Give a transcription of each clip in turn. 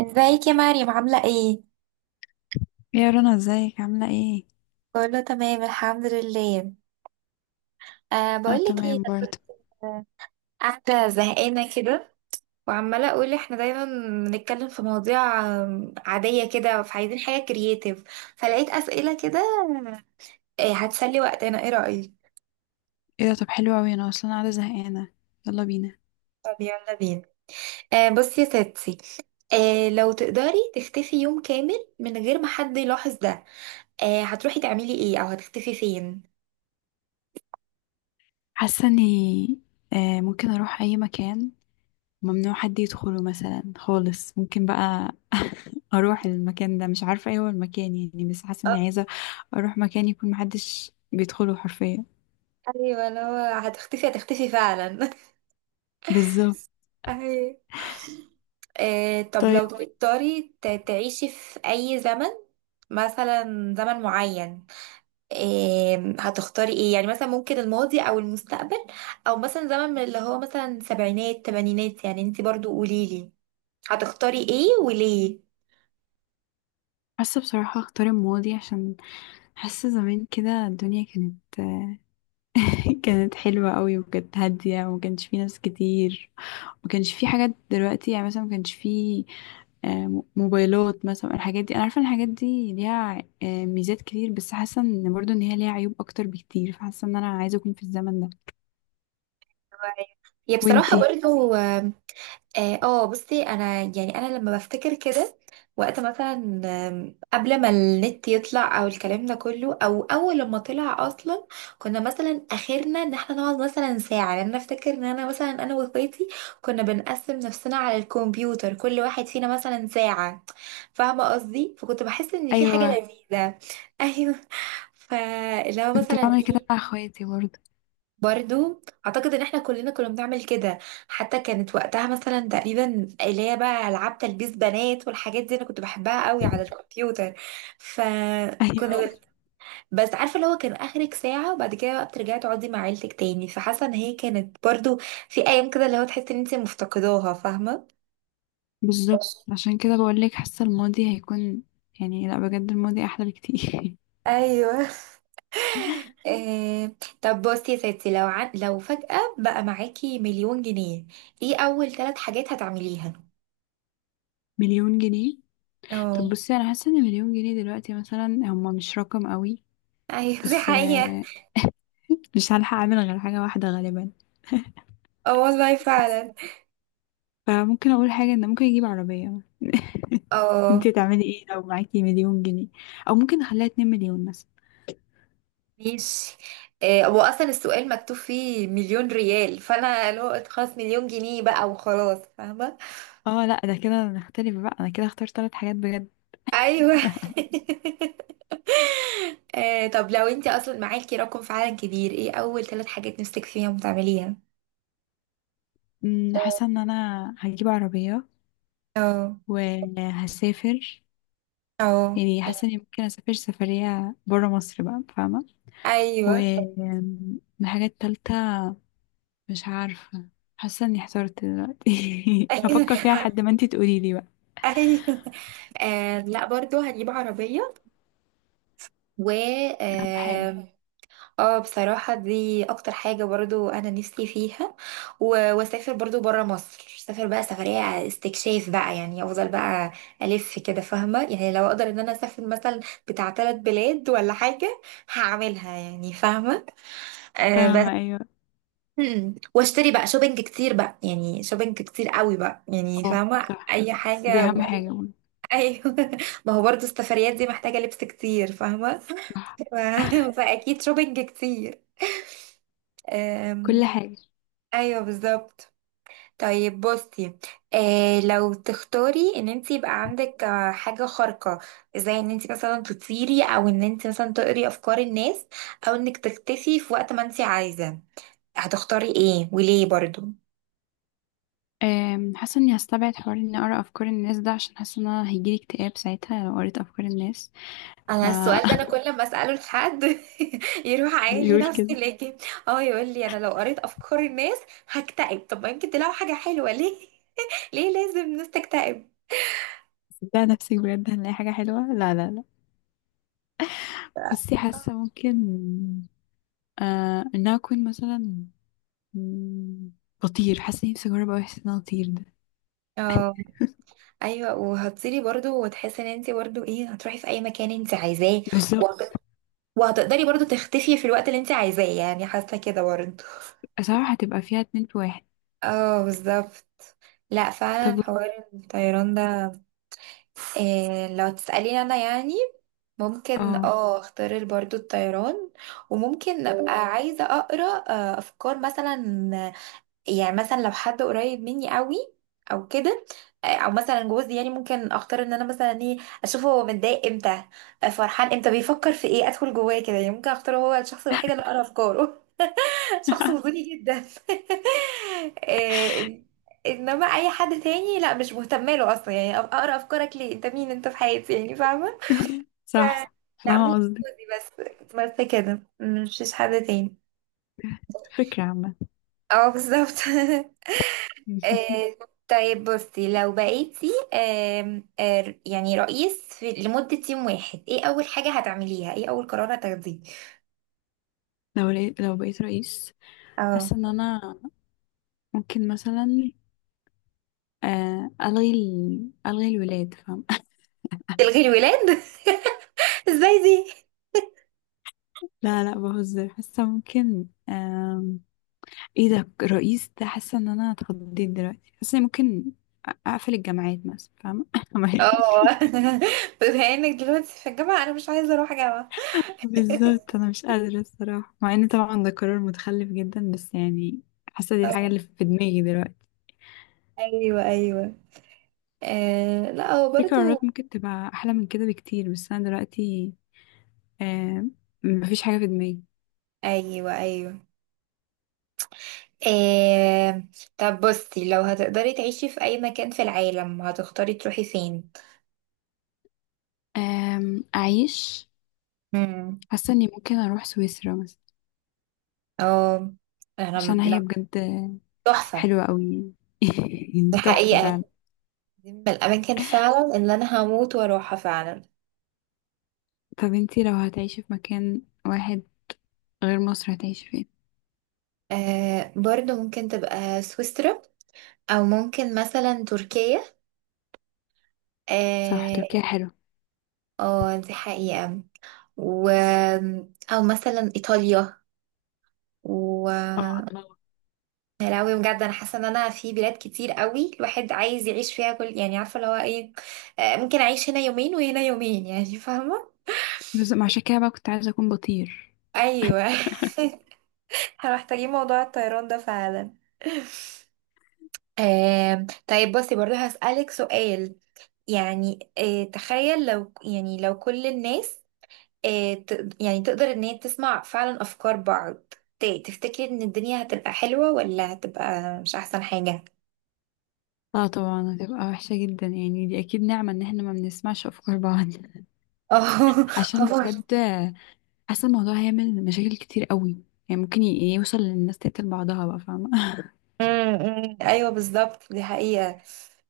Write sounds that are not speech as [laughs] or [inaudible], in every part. ازيك يا مريم عاملة ايه؟ يا رنا، ازيك عاملة ايه؟ كله تمام الحمد لله. اه، بقولك ايه. تمام انا برضه. كنت قاعدة زهقانة كده، وعمالة اقول احنا دايما بنتكلم في مواضيع عادية كده، فعايزين حاجة كرييتيف، فلقيت اسئلة كده هتسلي وقتنا، ايه رأيك؟ ايه ده؟ طب حلو اوي، انا اصلا قاعدة زهقانة، يلا بينا. طب يلا بينا. بصي يا ستي، لو تقدري تختفي يوم كامل من غير ما حد يلاحظ ده، هتروحي تعملي ايه او هتختفي فين؟ حاسة اني ممكن اروح اي مكان ممنوع حد يدخله مثلا خالص، ممكن بقى. [laughs] اروح المكان ده، مش عارفة ايه هو المكان يعني، بس حاسة اني آه، عايزة اروح مكان يكون محدش بيدخله حرفيا. ايوه، لو هتختفي هتختفي فعلا [laughs] بالظبط. أهي. طب طيب، لو تقدري تعيشي في أي زمن، مثلا زمن معين، هتختاري ايه؟ يعني مثلا ممكن الماضي أو المستقبل، أو مثلا زمن من اللي هو مثلا سبعينات تمانينات، يعني انتي برضو قوليلي هتختاري ايه وليه. حاسة بصراحة اختار الماضي، عشان حاسة زمان كده الدنيا كانت [laughs] كانت حلوة قوي، وكانت هادية، وما كانش فيه ناس كتير. ما كانش فيه حاجات دلوقتي، يعني مثلا ما كانش فيه موبايلات مثلا. الحاجات دي، انا عارفة ان الحاجات دي ليها ميزات كتير، بس حاسة ان برضو ان هي ليها عيوب اكتر بكتير، فحاسة ان انا عايزة اكون في الزمن ده. هي بصراحة وانتي؟ برضو اه. بصي انا، يعني انا لما بفتكر كده وقت مثلا قبل ما النت يطلع او الكلام ده كله، او اول لما طلع اصلا، كنا مثلا اخرنا ان احنا نقعد مثلا ساعه، لان انا افتكر ان انا مثلا واخواتي كنا بنقسم نفسنا على الكمبيوتر، كل واحد فينا مثلا ساعه، فاهمه قصدي. فكنت بحس ان في حاجه ايوه، لذيذه [laughs] ايوه، فلو كنت مثلا بعمل كده ايه، مع اخواتي برضو. برضو اعتقد ان احنا كلنا كنا بنعمل كده. حتى كانت وقتها مثلا تقريبا اللي هي بقى العاب تلبيس بنات والحاجات دي، انا كنت بحبها قوي على [laughs] الكمبيوتر، فكنا ايوه، أيوة. بس عارفه اللي هو كان اخرك ساعه، وبعد كده بقى بترجعي تقعدي مع عيلتك تاني، فحاسه ان هي كانت برضو في ايام كده اللي هو تحسي ان انت مفتقداها فاهمه. بالظبط. عشان كده بقول لك حاسة الماضي هيكون، يعني لا، بجد الماضي احلى بكتير. ايوه. آه، طب بصي يا ستي، لو فجأة بقى معاكي 1,000,000 جنيه، ايه اول 3 حاجات هتعمليها؟ [laughs] مليون جنيه؟ طب اه. بصي، انا حاسه ان مليون جنيه دلوقتي مثلا هما مش رقم قوي، ايوه دي بس حقيقة. مش هلحق اعمل غير حاجة واحدة غالبا. اه والله بس فعلا. فممكن اقول حاجة، ان ممكن اجيب عربية. [laughs] اه انتي تعملي ايه لو معاكي مليون جنيه؟ او ممكن اخليها 2 مليون مثلا. ماشي. هو اصلا السؤال مكتوب فيه 1,000,000 ريال، فانا اللي هو خلاص 1,000,000 جنيه بقى وخلاص فاهمه. اه لا، ده كده نختلف بقى، انا كده اختار ثلاث حاجات بجد. ايوه [laughs] [laughs] طب لو انت اصلا معاكي رقم فعلا كبير، ايه اول ثلاث حاجات نفسك فيهم تعمليها؟ آه، حاسة ان انا هجيب عربية اه. وهسافر، اه. يعني حاسة اني ممكن اسافر سفرية برا مصر بقى، فاهمة؟ و ايوه [laughs] الحاجة التالتة مش عارفة. حاسة اني احترت دلوقتي. [laughs] هفكر فيها آه. لحد ما انتي تقولي لي بقى. ايوه. آه، لا برضو هجيب عربية، و اهم حاجة. آه، اه بصراحة دي اكتر حاجة برضو انا نفسي فيها، واسافر برضو برا مصر، اسافر بقى سفرية استكشاف بقى، يعني افضل بقى الف كده فاهمة. يعني لو اقدر ان انا اسافر مثلا بتاع 3 بلاد ولا حاجة هعملها يعني فاهمة. بس فاهمة أيوة. واشتري بقى شوبينج كتير بقى، يعني شوبينج كتير قوي بقى، يعني اه فاهمة صح، اي دي حاجة أهم حاجة برضه. ايوه [laughs] ما هو برضو السفريات دي محتاجة لبس كتير فاهمة [laughs] صح، ف- فاكيد شوبينج كتير. كل حاجة. ايوه بالظبط. طيب بصي، لو تختاري ان انت يبقى عندك حاجه خارقه، زي ان انت مثلا تطيري، او ان انت مثلا تقري افكار الناس، او انك تختفي في وقت ما انت عايزه، هتختاري ايه وليه برضو. حاسة إني هستبعد حوار إني أقرأ أفكار الناس ده، عشان حاسة إن أنا هيجيلي اكتئاب ساعتها لو قريت أفكار الناس. ف انا السؤال ده انا [laughs] كل ما اساله لحد [laughs] يروح عايل لي بيقول نفسي، كده. لكن [laughs] اه يقول لي انا لو قريت افكار الناس هكتئب. طب ما يمكن تلاقوا حاجه حلوه ليه. [laughs] ليه لازم الناس تكتئب؟ صدق نفسك، بجد هنلاقي حاجة حلوة. لا لا لا. بصي، حاسة ممكن إن أنا أكون مثلا مم، بطير. حاسة نفسي أجرب أوي إحساس إن أنا أطير ده. اه ايوه، وهتطيري برضو وتحسي ان انت برضو ايه هتروحي في اي مكان انت عايزاه، بالظبط. وهت- وهتقدري برضو تختفي في الوقت اللي انت عايزاه، يعني حاسه كده برضو. صراحة هتبقى فيها اتنين في واحد. اه بالظبط. لا طب فعلا حوار الطيران ده، إيه لو تسأليني انا يعني ممكن اه. اه اختار برضو الطيران، وممكن ابقى عايزة اقرا افكار مثلا، يعني مثلا لو حد قريب مني قوي او كده، او مثلا جوزي يعني ممكن اختار ان انا مثلا ايه اشوفه هو متضايق امتى، فرحان امتى، بيفكر في ايه، ادخل جواه كده يعني ممكن اختاره هو الشخص الوحيد اللي اقرا افكاره [laughs] شخص [laughs] وجودي جدا [laughs] إيه، انما اي حد تاني لا مش مهتمه له اصلا، يعني اقرا افكارك ليه؟ انت مين؟ انت في حياتي يعني فاهمه. ف... صح، لا فاهمة ممكن قصدك. جوزي بس كده، مش حد تاني. فكرة عامة. اه بالظبط [laughs] [laughs] آه، طيب بصي لو بقيتي آم، آه، يعني رئيس في لمدة 1 يوم، ايه أول حاجة هتعمليها؟ ايه أول قرار هتاخديه؟ لو لقيت، لو بقيت رئيس، اه حاسة ان انا ممكن مثلا الغي الغي الولاد، فاهم؟ تلغي الولاد؟ [laughs] ازاي دي؟ [laughs] لا لا، بهزر. حاسة ممكن ايه ده رئيس ده؟ حاسة ان انا اتخضيت دلوقتي. حاسة إني ممكن اقفل الجامعات مثلا، فاهمة؟ [laughs] اه [laughs] بما انك دلوقتي في الجامعة أنا مش عايزة أروح جامعة. بالظبط، انا مش قادرة الصراحة، مع ان طبعا ده قرار متخلف جدا، بس يعني حاسة دي الحاجة اه اللي في دماغي دلوقتي. أيوه أيوه. آه لا هو في برضو قرارات ممكن تبقى احلى من كده بكتير، بس انا دلوقتي آه، مفيش حاجة في دماغي. أيوه أيوه. آه طب بصي لو هتقدري تعيشي في أي مكان في العالم هتختاري تروحي فين؟ أعيش. امم، حاسة إني ممكن أروح سويسرا مثلا، اه. أنا عشان هي لا، بجد تحفة. حلوة أوي. دي [laughs] تحفة فعلا. حقيقة. دي من الأماكن فعلا اللي أنا هموت وأروحها فعلا. طب انتي لو هتعيشي في مكان واحد غير مصر هتعيشي فين؟ برضو ممكن تبقى سويسرا، أو ممكن مثلا تركيا. صح، اه، تركيا حلوة. دي حقيقة، و... أو مثلا إيطاليا، و اه الله. يا لهوي بجد أنا حاسة إن أنا في بلاد كتير قوي الواحد عايز يعيش فيها كل، يعني عارفة اللي هو إيه، ممكن أعيش هنا يومين وهنا يومين، يعني فاهمة؟ بس ما عشان كده بقى كنت عايزة أكون بطير. أيوه [laughs] احنا محتاجين موضوع الطيران ده فعلا [laughs] طيب بصي برضه هسألك سؤال، يعني تخيل لو، يعني لو كل الناس يعني تقدر ان هي تسمع فعلا افكار بعض، تفتكري ان الدنيا هتبقى حلوة ولا هتبقى مش احسن حاجة؟ اه طبعا، هتبقى وحشة جدا، يعني دي أكيد نعمة إن احنا ما بنسمعش أفكار بعض. [laughs] [laughs] اه. عشان بجد حاسة الموضوع هيعمل مشاكل كتير أوي. يعني ممكن يوصل للناس تقتل بعضها بقى، فاهمة؟ أمم، أمم، [laughs] ايوه بالظبط دي حقيقة.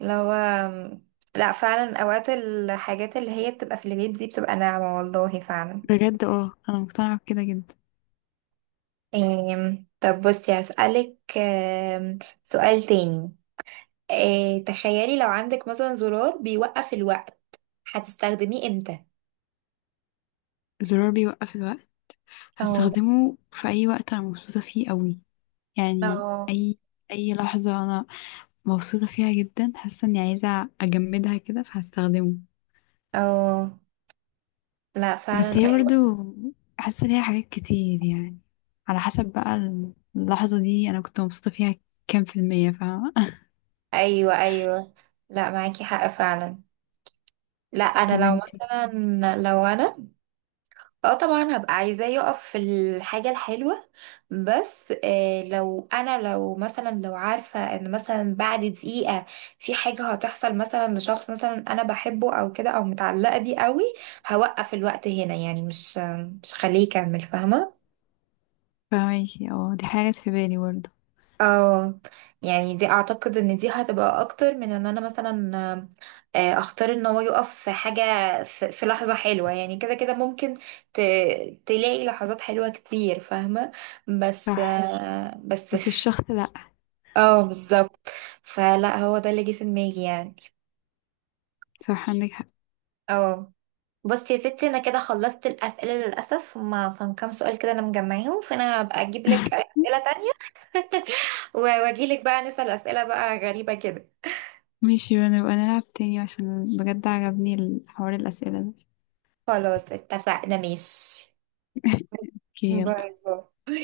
لو لا فعلا اوقات الحاجات اللي هي بتبقى في الغيب دي بتبقى ناعمة والله فعلا. [laughs] بجد اه، أنا مقتنعة بكده جدا. طب بصي هسألك سؤال تاني، إيه تخيلي لو عندك مثلا زرار بيوقف الوقت هتستخدميه امتى؟ الزرار بيوقف الوقت. اه. هستخدمه في اي وقت انا مبسوطه فيه قوي، يعني اه. اي لحظه انا مبسوطه فيها جدا، حاسه اني عايزه اجمدها كده فهستخدمه. اه لا بس فعلا هي برضو ايوه. حاسه ليها حاجات كتير، يعني على حسب بقى اللحظه دي انا كنت مبسوطه فيها كام في الميه، فاهمه؟ ايوه ايوه. لا معاكي حق فعلا. لا [laughs] طب انا لو انتي؟ مثلا، لو انا اه طبعا هبقى عايزاه يقف في الحاجة الحلوة. بس آه لو انا، لو مثلا لو عارفة ان مثلا بعد دقيقة في حاجة هتحصل مثلا لشخص مثلا انا بحبه او كده، او متعلقة بيه قوي، هوقف الوقت هنا يعني، مش خليه يكمل فاهمة. فاهمكي، اه دي حاجات في بالي برضو. اه يعني دي اعتقد ان دي هتبقى اكتر من ان انا مثلا اختار ان هو يقف في حاجة في لحظة حلوة يعني، كده كده ممكن ت... تلاقي لحظات حلوة كتير فاهمة، بس صح، بس الشخص لا. اه بالظبط، فلا هو ده اللي جه في دماغي يعني. صح، عندك حق. اه. بس يا ستي انا كده خلصت الاسئله للاسف، ما كان كام سؤال كده انا مجمعاهم، فانا هبقى اجيب لك [laughs] اسئله تانية، واجي لك بقى نسال اسئله بقى غريبه كده. ماشي بقى، نبقى نلعب تاني عشان بجد عجبني الحوار الاسئله ده. خلاص اتفقنا ماشي. [laughs] اوكي يلا. باي باي.